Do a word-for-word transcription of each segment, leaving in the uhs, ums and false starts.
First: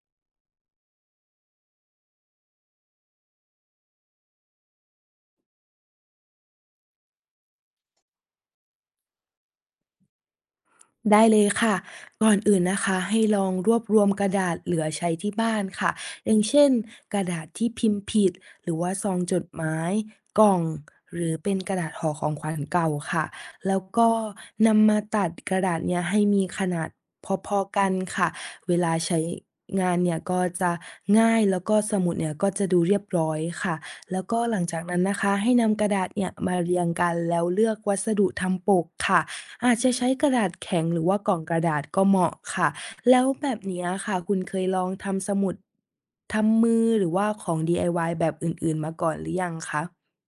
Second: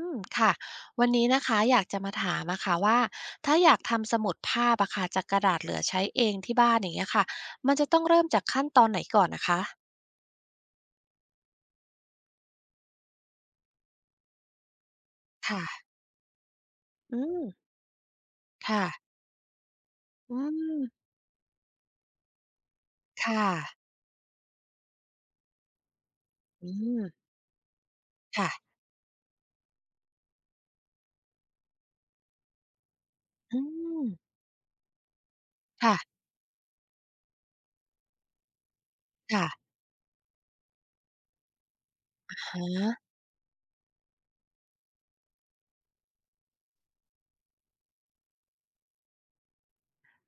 อืมค่ะวันนี้นะคะอยากจะมาถามอะค่ะว่าถ้าอยากทำสมุดภาพอะค่ะจากกระดาษเหลือใช้เองที่บ้านอย่างเงี้ยค่ะมันจะต้องเริ่มจากขั้นตอนไหนก่อนนะคะได้เลยค่ะก่อนอื่นนะคะให้ลองรวบรวมกระดาษเหลือใช้ที่บ้านค่ะค่ะอย่างเช่นกอืระมดาษที่พิมพ์ผิดหรือค่ะว่าซองจดหมายอืกล่องมหรือเป็นกระดาษห่อของขวัญเก่าค่ะค่ะแล้วก็นำมาตัดกระดาษเนี้ยให้มีขอืนาดมพอๆกันค่ะค่ะเวลาใช้งานเนี่ยก็จะง่ายแล้วก็สมุดเนี่ยก็จะดูเรียบร้อยอืค่ะมแล้วก็หลังจากนั้นนะคะให้นำกระค่ะดาษเนี่ยมาเรียงกันแล้วเลือกวัสดุทำปกค่ะ ค่ะอาจจะใช้กระดาษแข็งหรือว่ากล่องกระดาษก็เหมาะค่ะอ แล้วแบบเนี้ยค่ะคุณเคยลองทำสมุดทำมือหรือว่าของ ดี ไอ วาย แบบอื่นๆมาก่อนหรือยังคะ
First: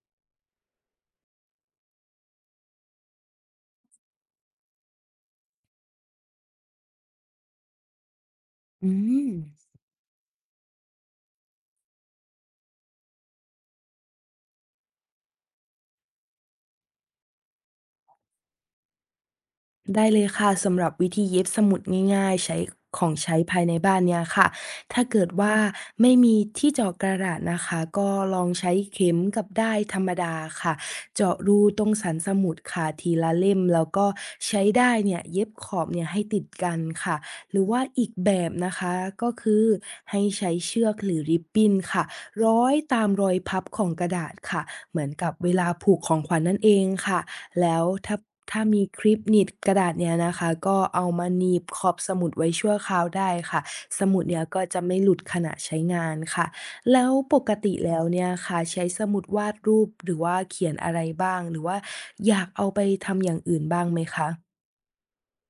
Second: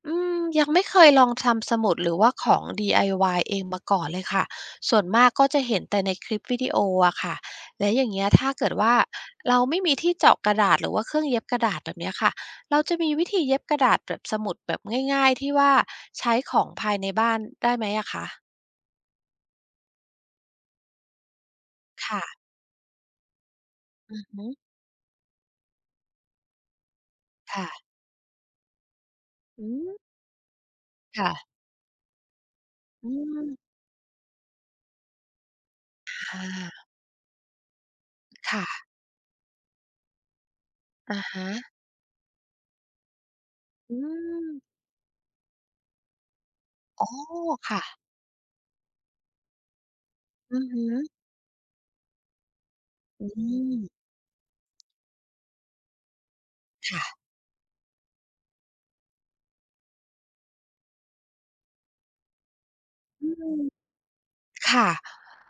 อืมยังไม่เคยลองทำสมุดหรือว่าของ ดี ไอ วาย เองมาก่อนเลยค่ะส่วนมากก็จะเห็นแต่ในคลิปวิดีโออะค่ะ แล้วอย่างเงี้ยถ้าเกิดอืว่าม เราไม่มีที่เจาะกระดาษหรือว่าเครื่องเย็บกระดาษแบบเนี้ยค่ะเราจะมีวิธีเย็บกระดาษแบบสมุดแบบง่ายๆที่ว่าใช้ของภายในบ้านได้ไหมอะคะได้เลยค่ะสำหรับวิธีเย็บสมุดง่ายค่ะๆใช้ของใช้ภายในบ้านอืเนี่อยฮึค่ะถ้าเกิดว่าไม่มีที่เจาะกระดาษนะคะค่ะก็ลองใช้เข็มกับอืด้ายมธรรมดาค่ะเจาะค่ะรูตรงสันสมุดค่ะอืทีละเล่มมแล้วก็ใช้ด้ายเนี่ยเย็บขอบเนี่ยให้ติดกันอาค่ะหรือว่าอีกแบบนะค่ะคะก็คือให้ใช้เชือกหรือะอริบฮะบิ้นค่ะร้อยตามรอยพับของอืกระดาษค่ะมเหมือนกับเวลาผูกของขวัญนั่นเองอ๋อค่ะ แล้ค่ะวถ้าถ้ามีคลิปหนีบกระดาษเนี่ยนะคะอือก็ฮึเอามาหนีบขอบสมุดไว้ชั่วคราวอืได้ค่ะมสมุดเนี่ยก็จะไม่หลุดขณะใช้งานค่ะแล้วค่ะปกติแล้วเนี่ยค่ะใช้สมุดวาดรูปหรือว่าเขียนอะไรบ้างหรือว่าอยากเอาไปทำอือย่างอื่ม นบ้างไหมคะค่ะ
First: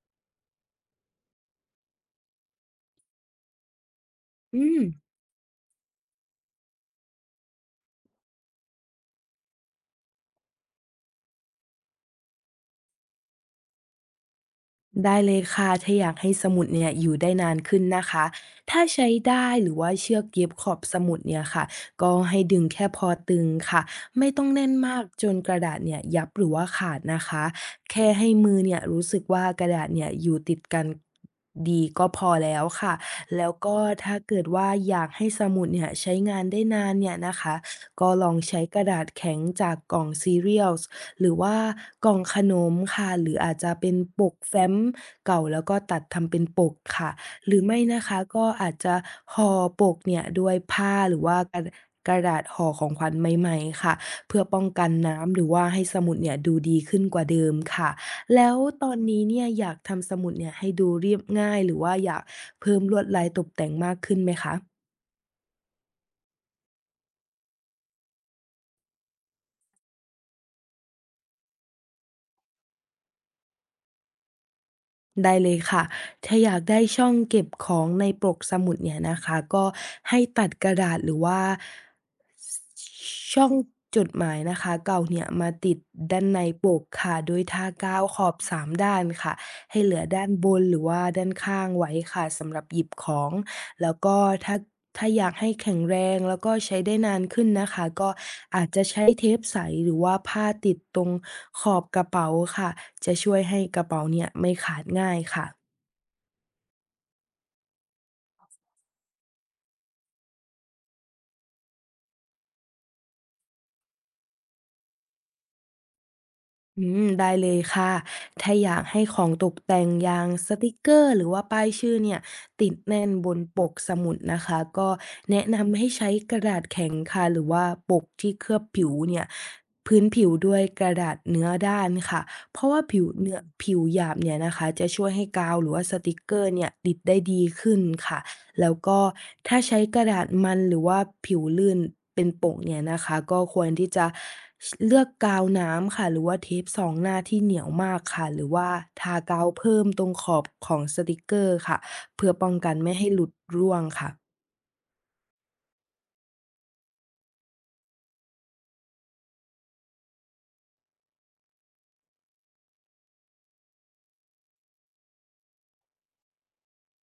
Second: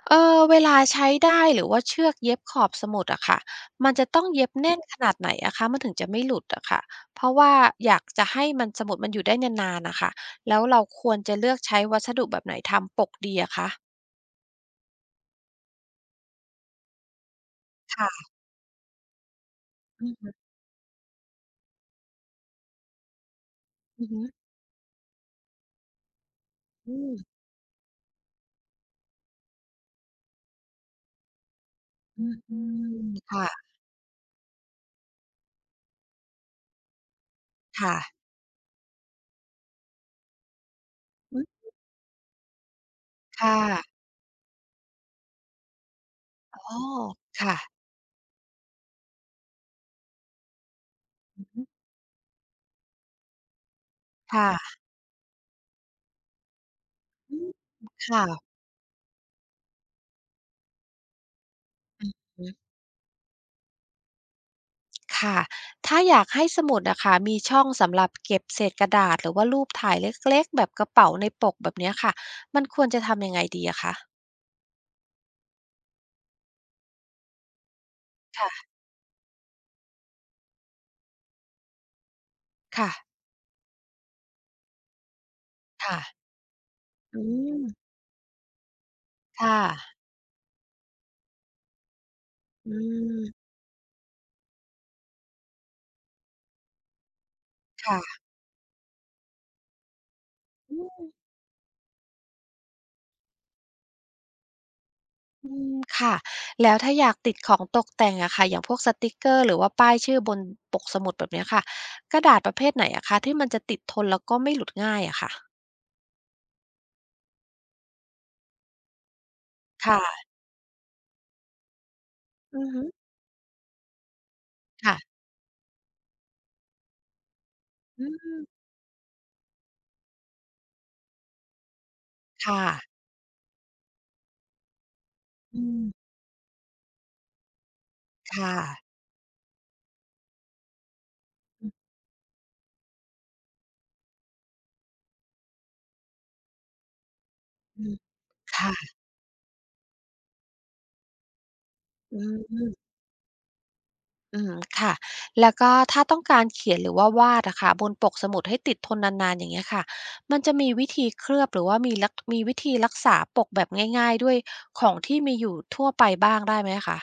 เออเวลาใช้ได้หรือว่าเชือกเย็บขอบสมุดอะค่ะมันจะต้องเย็บอืแน่นม ขนาดไหนอะคะมันถึงจะไม่หลุดอะค่ะเพราะว่าอยากจะให้มันสมุดมันอยู่ได้นานๆนะคะแล้วเราควรจะเลือกใช้วัสดุแบบไหนทำปกดีอะคะได้เลยค่ะถ้าอยากให้สมุดเนี่ยอยู่ได้นานขึ้นนะค่ะคะถ้าใช้ได้หรือว่าอือเชือกฮึเย็บขอบสมุดเนี่ยค่ะก็ให้ดึงแค่พอตึงค่ะอือฮึไม่ต้องแน่นมากจนกระดาษเนี่ยยับหรือว่าอืขาดมนะคะแค่ให้มือเนี่ยรู้สึกว่ากระดาษเนี่ยอยู่ติดกันดีก็พอือมอืแล้วค่ะมค่ะแล้วก็ถ้าเกิดว่าอยากให้สมุดเนี่ยใช้งานได้นานเนี่ยนะคะค่ะก็ลองใช้กระดาษแข็งจากกล่องซีเรียล หรือือว่ามกล่องขนมค่ะหรืออาจค่ะจะเป็นปกแฟ้มเก่าแล้วก็ตัดทำเป็นอปกอค่ะหค่ะรือไม่นะคะก็อาจจะห่อปกเนี่ยด้วยผ้าหรือว่ากระออกระดาษห่อของขวัญใหม่ๆค่ะเพื่อป้องค่ะกันน้ำหรือว่าให้สมุดเนี่ยดูดีขึ้นกว่าอืเดิมมค่ะค่ะ แล้วตอนนี้เนี่ยอยากทำสมุดเนี่ยให้ดูเรียบง่ายหรือว่าอยากเพิ่มลวดลายตกแต่งมากขึ้นไหมคะ ค่ะถ้าอยากให้สมุดอะค่ะมีช่องสำหรับเก็บเศษกระดาษหรือว่ารูปถ่ายเล็กๆแบบกระเป๋าในปกแบบเนี้ยค่ะมันควรจะทำยังไงดีอะคะได้เลยค่ะถ้าอยากได้ช่องเก็บของในปกสค่ะมุดเนี่ยนะคะก็ให้ตัดกระดาษหรือว่าค่ะช่องจดหมายนะคะเก่าเนี่ยมาติดค่ะด้านในปกค่ะอืโดยมทากาวขอบสามด้านค่ะค่ะให้เหลือด้านบนหรือว่าด้านข้างไว้ค่ะสำหรับอืหยิบของ มแล้วก็ถ้าถ้าอยากให้แข็งแรงแล้วก็ใช้ได้นานขึ้นนะคะก็ ค่ะอาจจะใช้เทปใสหรือว่าผ้าติอืดตมรงขอบกระเป๋าค่ะจะช่วยให้กระเป๋าเนี่ยไม่ขาดง่ายค่ะอืมค่ะแล้วถ้าอยากติดของตกแต่งอะค่ะอย่างพวกสติกเกอร์หรือว่าป้ายชื่อบนปกสมุดแบบเนี้ยค่ะกระดาษประเภทไหนอะคะที่มันจะติดทนแล้วก็ไม่หลุดง่ายอะค่ะอืมได้เลยค่ะถ้าอยากให้ของตกแต่งอย่าค่ะงสติกเกอร์หรือว่าป้ายชื่อเนี่ยอือติดฮึแน่นบนปกสมุดนะคะก็ค่ะแนะนำให้ใช้กระดาษแข็งค่ะหรือว่าปอืกที่มเคลือบผิวเนี่ยพื้นผิวด้วยกระดาษเนื้อด้านค่ะเพค่ะราะว่าผิวเนื้อผิวหยาบเนี่ยนะคะจะช่วยให้กาวอืหรือมว่าสติกเกอร์เนี่ยติดได้ดีขึ้นค่ะ ค่ะแล้วก็ถ้าใช้กระดาษมันหรือว่าผิวอืลื่นอเป็นโปกเนี่ยนะคะก็ควรที่จะชเลือกกาวน้ำค่ะหรือว่าเทปสองหน้าที่เหนียวอืม มากค่ะหรือว่าค่ะทากาวเพิ่มตรงขอบของสติกเกอร์ค่ะอืเพื่อป้องกันมไม่ให้หลุดร่วงค่ะ อืมค่ะแล้วก็ถ้าต้องการเขียนหรือว่าวาดอะค่ะบนปกสมุดให้ติดทนนานๆอย่างเงี้ยค่ะมันจะมีวิธีเคลือบหรือว่ามีลักมีวิธีรักษาปกแบบง่ายๆด้วยของที่มีอยู่ทั่วไปบ้างได้ไหมคะ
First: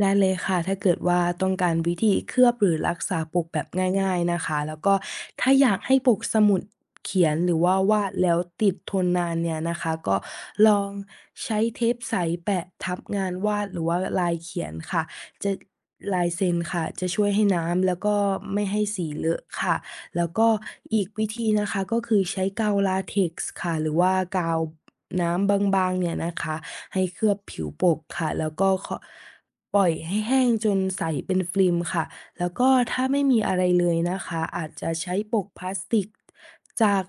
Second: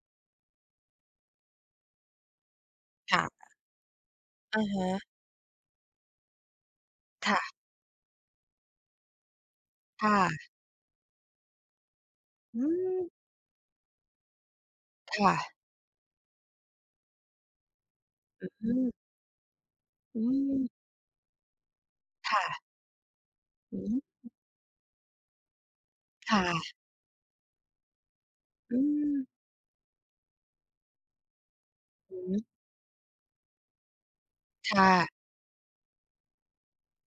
ได้เลยค่ะถ้าเกิดว่าต้องการวิธีเคลือบหรือรักษาปค่ะกแบบง่ายๆนะคะอะแล้วฮะก็ถ้าอยากให้ปกสมุดเขียนหค่ะรือว่าวาดแล้วติดทนนานเนี่ยนะคะก็ค่ะลองใช้เทปใสอืแปะทับมงานวาดหรือว่าลายเขียนค่ะค่ะจะลายเซ็นค่ะจะช่วยให้น้ำแล้วก็อไม่ืให้มสีเลอะค่ะอืแล้วก็มอีกวิธีนะคะก็คือค่ะใช้กาวลาเท็กซ์ค่ะอือหรืฮึอว่ากาวน้ำบางๆเนี่ยนะคะค่ะให้เคลือบผิวปกค่ะแล้วก็อืขอ มปล่อยให้แห้งจนใสเป็นฟิล์มค่ะอือฮึแล้วก็ถ้าไม่มีอะไรเลยนะคะอาจค่ะจะใช้ปกพลาสติกจาก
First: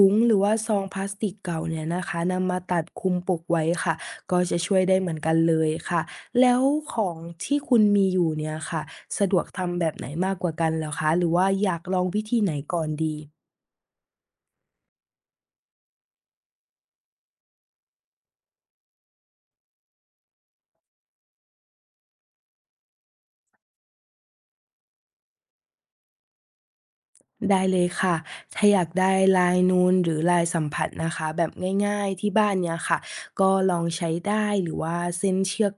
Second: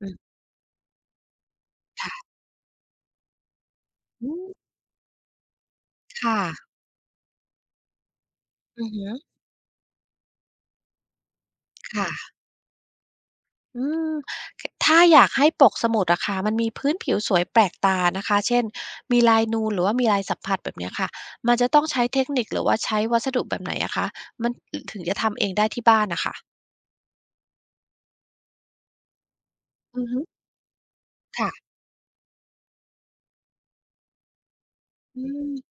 อืุงมหรือว่าซองพลาสติกเก่าเนี่ยนะคะค่ะนำมาตัดคลุมปกไว้ค่ะอืก็จะมช่วยได้เหมือนกันเลยค่ะค่ะแล้วของที่คุณมีอยู่เนี่ยค่ะอือฮึสะดวกทำแบบไหนมากกว่ากันเหรอคะหรือว่าอยากลองวิค่ะ ธีไหนก่อนดี อืมคถ้าอยากให้ปกสมุดอะค่ะมันมีพื้นผิวสวยแปลกตานะคะ เช่น มีลายนูนหรือว่ามีลายสัมผัสแบบเนี้ยค่ะ มันจะต้องใช้เทคนิคหรือว่าใช้วัสดุแบบไหนอะคะ มันถถึงจะทำเองได้ที่บ้านน่ะค่ะได้เลยค่ะ ถ้าอยากได้ลายนูนอือหรืฮึอลายสัมผัสนะคะแบค่ะบง่ายๆที่บ้านเนี่ยค่ะก็ลองใช้ได้หรือว่าอืเส้นมเชือก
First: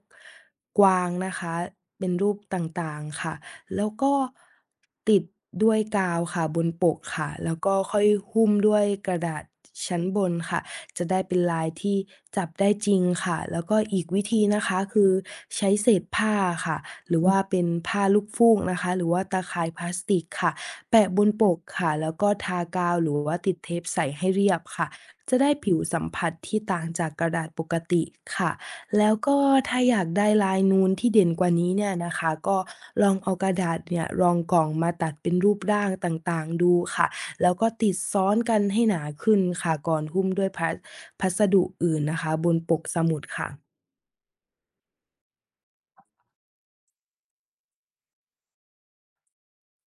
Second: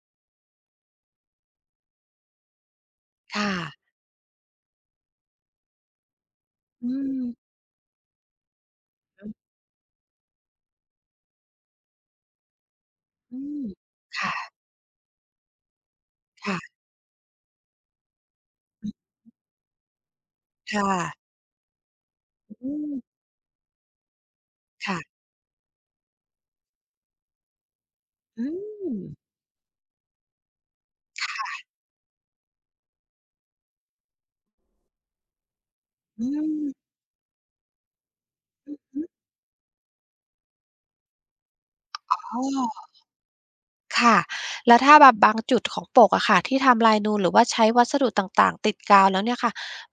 กวางนะคะเป็นรูปต่างๆค่ะค่ะแล้วก็ติดด้วยกาวค่ะบนปอืกมค่ะแล้วก็ค่อยหุ้มด้วยกระอือดาษชั้นบนค่ะจะได้เป็นลายที่จับได้จริงอืค่ะแล้มวก็อีกวิธีค่ะนะคะคือใช้เศษผ้าค่ะค่ะหรือว่าเป็นผ้าลูกฟูกนะอือคะหรือว่าตาข่ายพลาสติกค่ะ ค่ะแปะบนปกค่ะแล้วก็ทาอืมกาวหรือว่าติดเทปใสให้เรียบค่ะค่ะจะได้ผิวสัมผัสที่ต่างจากกระดาษปกติอืค่ะมแล้วก็ถ้าอยากได้ลายนูนที่เด่นกว่านี้เนี่ยนะคะก็ลองเอากระดาษเนี่ยรองกล่องมาตัดเป็นรูปร่างตอื่ามงๆดูค่ะแล้วก็ติดซ้อนกันให้หอือนาขึ้นค่ะก่อนหุ้มด้วยพลาสพัสดุอื่นนะคะอ้บนปกอ สมุดค่ะ ค่ะ แล้วถ้าแบบบางจุดของปกอะค่ะที่ทำลายนูนหรือว่าใช้วัสดุต่างๆติดกาวแล้วเนี่ยค่ะ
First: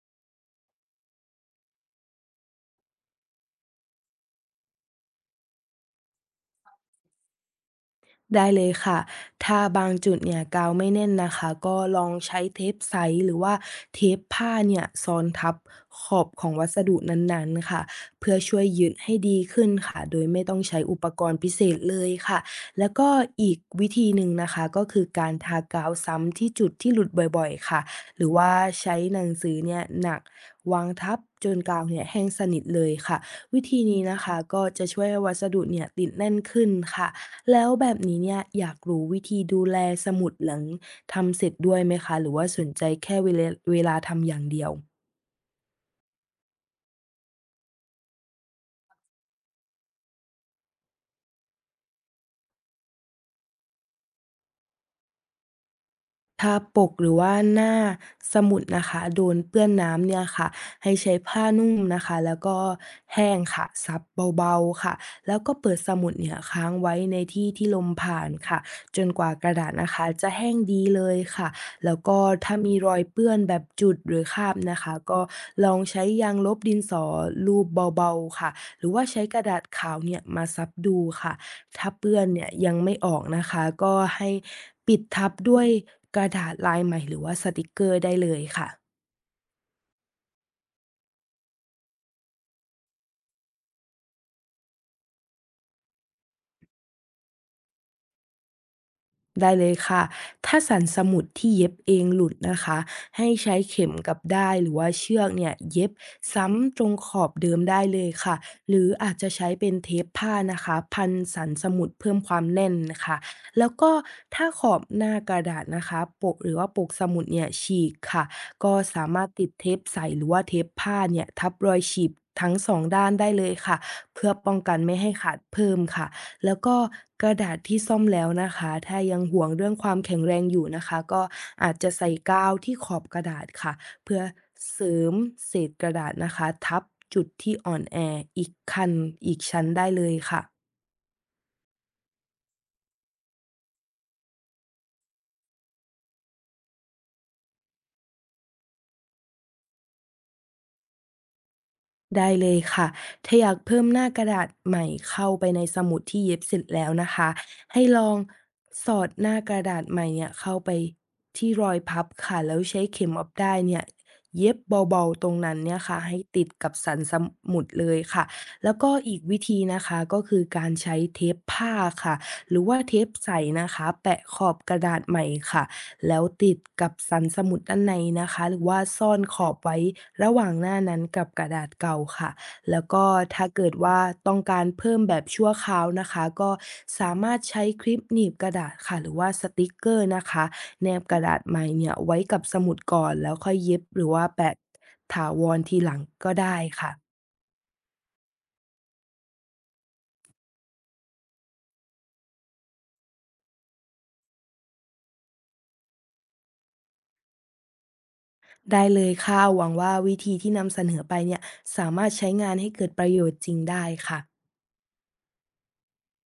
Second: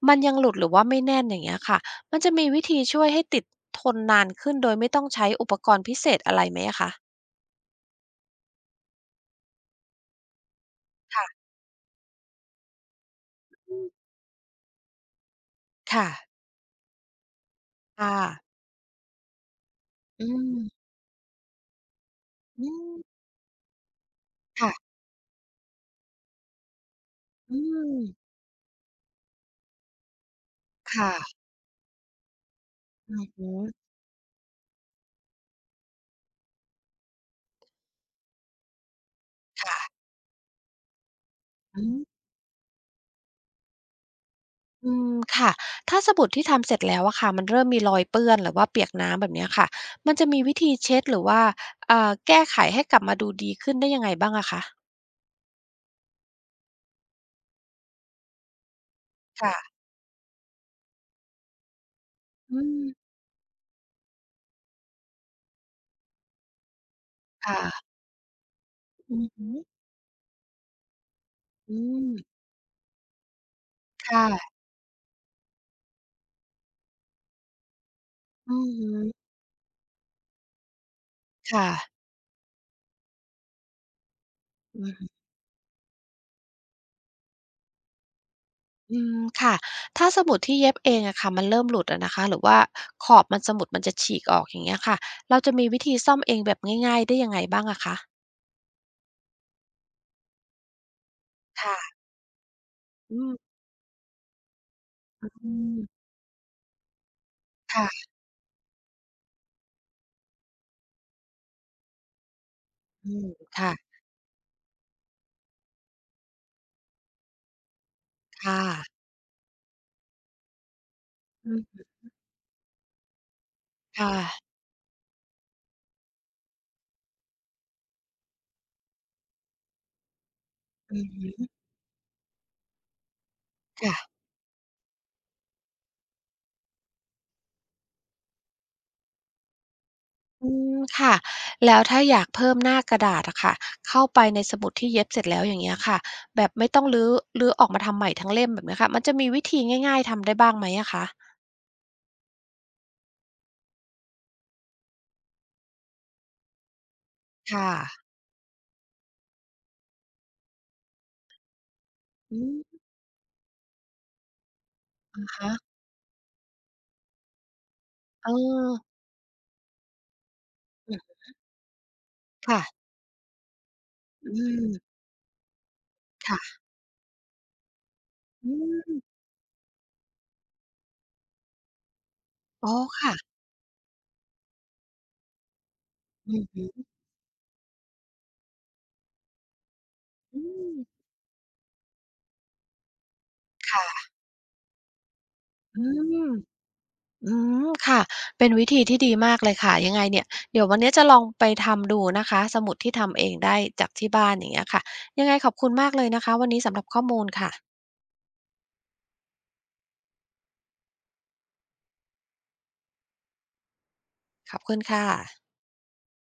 มันยังหลุดหรือว่าไม่แน่นอย่างเงี้ยค่ะมันจะมีวิธีช่วยให้ติดทนนานขึ้นโดยไม่ต้องใช้อุปกรณ์พิเศษอะไรไหมอะคะได้เลยค่ะ ถ้าบางจุดเนี่ยกาวไม่แน่นนะค่ะคะก็ลองใช้เทปใสหรือว่าเทปผ้าเนี่ยซ้อนทับขค่ะอบของวัสดุนั้นๆค่ะค่ะเพื่อช่วยยึดให้ดีขึ้นค่ะโดอืยไม่มต้องใช้อุปกรณ์พิเศษเลยค่ะอืแล้มวก็อีกวิธีหนึ่งนะคะก็ค่ะคือการทากาวซ้ำที่จุดที่หลุดบ่อยอืๆค่ะมหรือว่าใช้หนังสือเนี่ยหนักวางทับค่ะจนกาวเนี่ยแห้งสนิทเลยอืค่ะอฮึวิธีนี้นะคะก็จะช่วยให้วัสดุเนี่ยติดแน่นขึ้นค่ะ แล้วแบบนี้เนี่ยอยากรู้วิธีดูแลค่ะสมุดหลังทำเสร็จด้วอืยไหมม คะหรือว่าสนใจแค่เวลาเวลาทำอย่างเดียว อืมค่ะถ้าสบู่ที่ทำเสร็จแล้วอะค่ะมันเริ่มมีรอยเปื้อนหรือว่าเปียกน้ำแบบเนี้ยค่ะมันจะมีวิธีเช็ดหรือว่าเอ่าแก้ไขให้กลับมาดูดีขึ้นได้ยังไงบ้างอะคะถ้าปกหรือว่าหน้าสมุดนะคะโดนเปื้อค่ะนน้ำเนี่ยค่ะให้ใช้ผ้านุ่มนะคะแล้วก็อืมแห้งค่ะซับเบาๆค่ะแล้วก็เปิดสมุดเนี่ยค้างไว้ในที่ที่ลมค่ะผ่านค่ะจนอืกอว่ากฮึระดาษนะคะจะแห้งดีเลยค่ะอืแล้วมก็ถ้ามีรอยเปื้อนแบบจุดหรือคราค่ะบนะคะก็ลองใช้ยางลบดินสอลูบเบาๆค่ะอือหฮึรือว่าใช้กระดาษขาวเนี่ยมาซับดูค่ะ ค่ะถ้าเปื้อนเนี่ยยังไม่ออกนะคะก็ให้อือปิดฮึทับด้วยกระดาษลายใหม่หรือว่าสติกเกอร์ได้เลยค่ะ อืมค่ะถ้าสบู่ที่เย็บเองอะค่ะมันเริ่มหลุดอะนะคะหรือว่าขอบมันสบู่มันจะฉีกออกอย่างเงี้ยค่ะเราจะมีวิธีซ่อมเองแบบง่ายๆได้ยังไงบ้างอะคะได้เลยค่ะถ้าสันสมุดที่เย็บเอค่ะงหลุดนะคะอืให้มใช้เข็มกับด้ายหรือว่าเชืออกเนี่ยืเย็บมซ้ำตรงขอบเดิมได้เลค่ะยค่ะหรืออาจจะใช้เป็นเทปผ้านะคะพันสันสมุดเพิ่มความแน่นนะอืคะมแล้ค่ะวก็ถ้าขอบหน้ากระดาษนะคะปกหรือว่าปกสมุดเนี่ยฉีกค่ะค่ะก็สามารถติดเทปใสหรือว่าเทปผ้าเนี่ยอืทับรอม ยฉีกทั้งสองด้านได้เลยค่ะเพื่อค่ะป้องกันไม่ให้ขาดเพิ่มค่ะ แล้วก็กระดาษที่ซ่อมแล้วนะคะ ถ้ายังห่วงเรื่องความแข็งแรงอยู่นะอืคะ ก็มอาจจะใส่กาวที่ขอบกระดาษค่ะ ค่ะเพื่อเสริมเศษกระดาษนะคะทับจุดที่อ่อนแออีกคันอีกชั้นได้เลยค่ะ อืมค่ะแล้วถ้าอยากเพิ่มหน้ากระดาษอะค่ะเข้าไปในสมุดที่เย็บเสร็จแล้วอย่างเงี้ยค่ะแบบไม่ต้องรื้อรื้อออกมาทำใหม่ทั้งเล่มแบบเนี้ยค่ะมันจะมีวิธีง่ายๆทำได้บ้างไหมอะคะได้เลยค่ะถ้าอยากเพิ่มหน้ากระดาษใหม่เข้าไปในสมุดที่เย็บเสร็จแล้วนะคะค่ะให้ลองสอดหน้ากระดาษใหม่เนี่ยเข้าไปที่รอยพับอืค่ะแล้วมใช้เข็มออบได้เนี่ยเย็บเบาๆอะตรงฮะนั้นเนี่ยค่ะให้ติดกับสันสมุดเลยค่ะเออแล้วก็อีกวิธีนะคะก็คือการอืใช้มเทปผ้าค่ะหค่ะรือว่าเทปใสนะคะแปะขอือบกระมดาษใหม่ค่ะ แล้วติดค่ะกับสันสมุดด้านในนะคะอืหรือว่ามซ่อนขอบไว้ระหว่างหน้านั้นกับกระดาษเก่าค่ะอ๋อแล้วก็ค่ะถ้าเกิดว่าต้องการเพิ่มแบบชั่วคราวนะคะอือก็ฮสามารถใช้คลิปหนีบกระดาษค่ะหรือว่าสติกเกอร์นะคะึแนบกระดาษใหม่เนี่ยไว้กับสมุดก่อนแล้วค่อยเย็บค่ะหรือว่าแปะถาวรทีอืหลังม ก็ได้ค่ะอืมค่ะเป็นวิธีที่ดีมากเลยค่ะยังไงเนี่ยเดี๋ยววันนี้จะลองไปทำดูนะคะสมุดที่ทำเองได้จากที่บ้านอย่างเงี้ยค่ะยังไงขอบคุณมากเลยนะคะวันนี้สำหรับข้อมูลค่ะได้เลยค่ะหวังว่าวิธีที่นำเสนอไปเนี่ยสามารถใช้งานให้เกิดประโยชน์จริงได้ค่ะขอบคุณค่ะ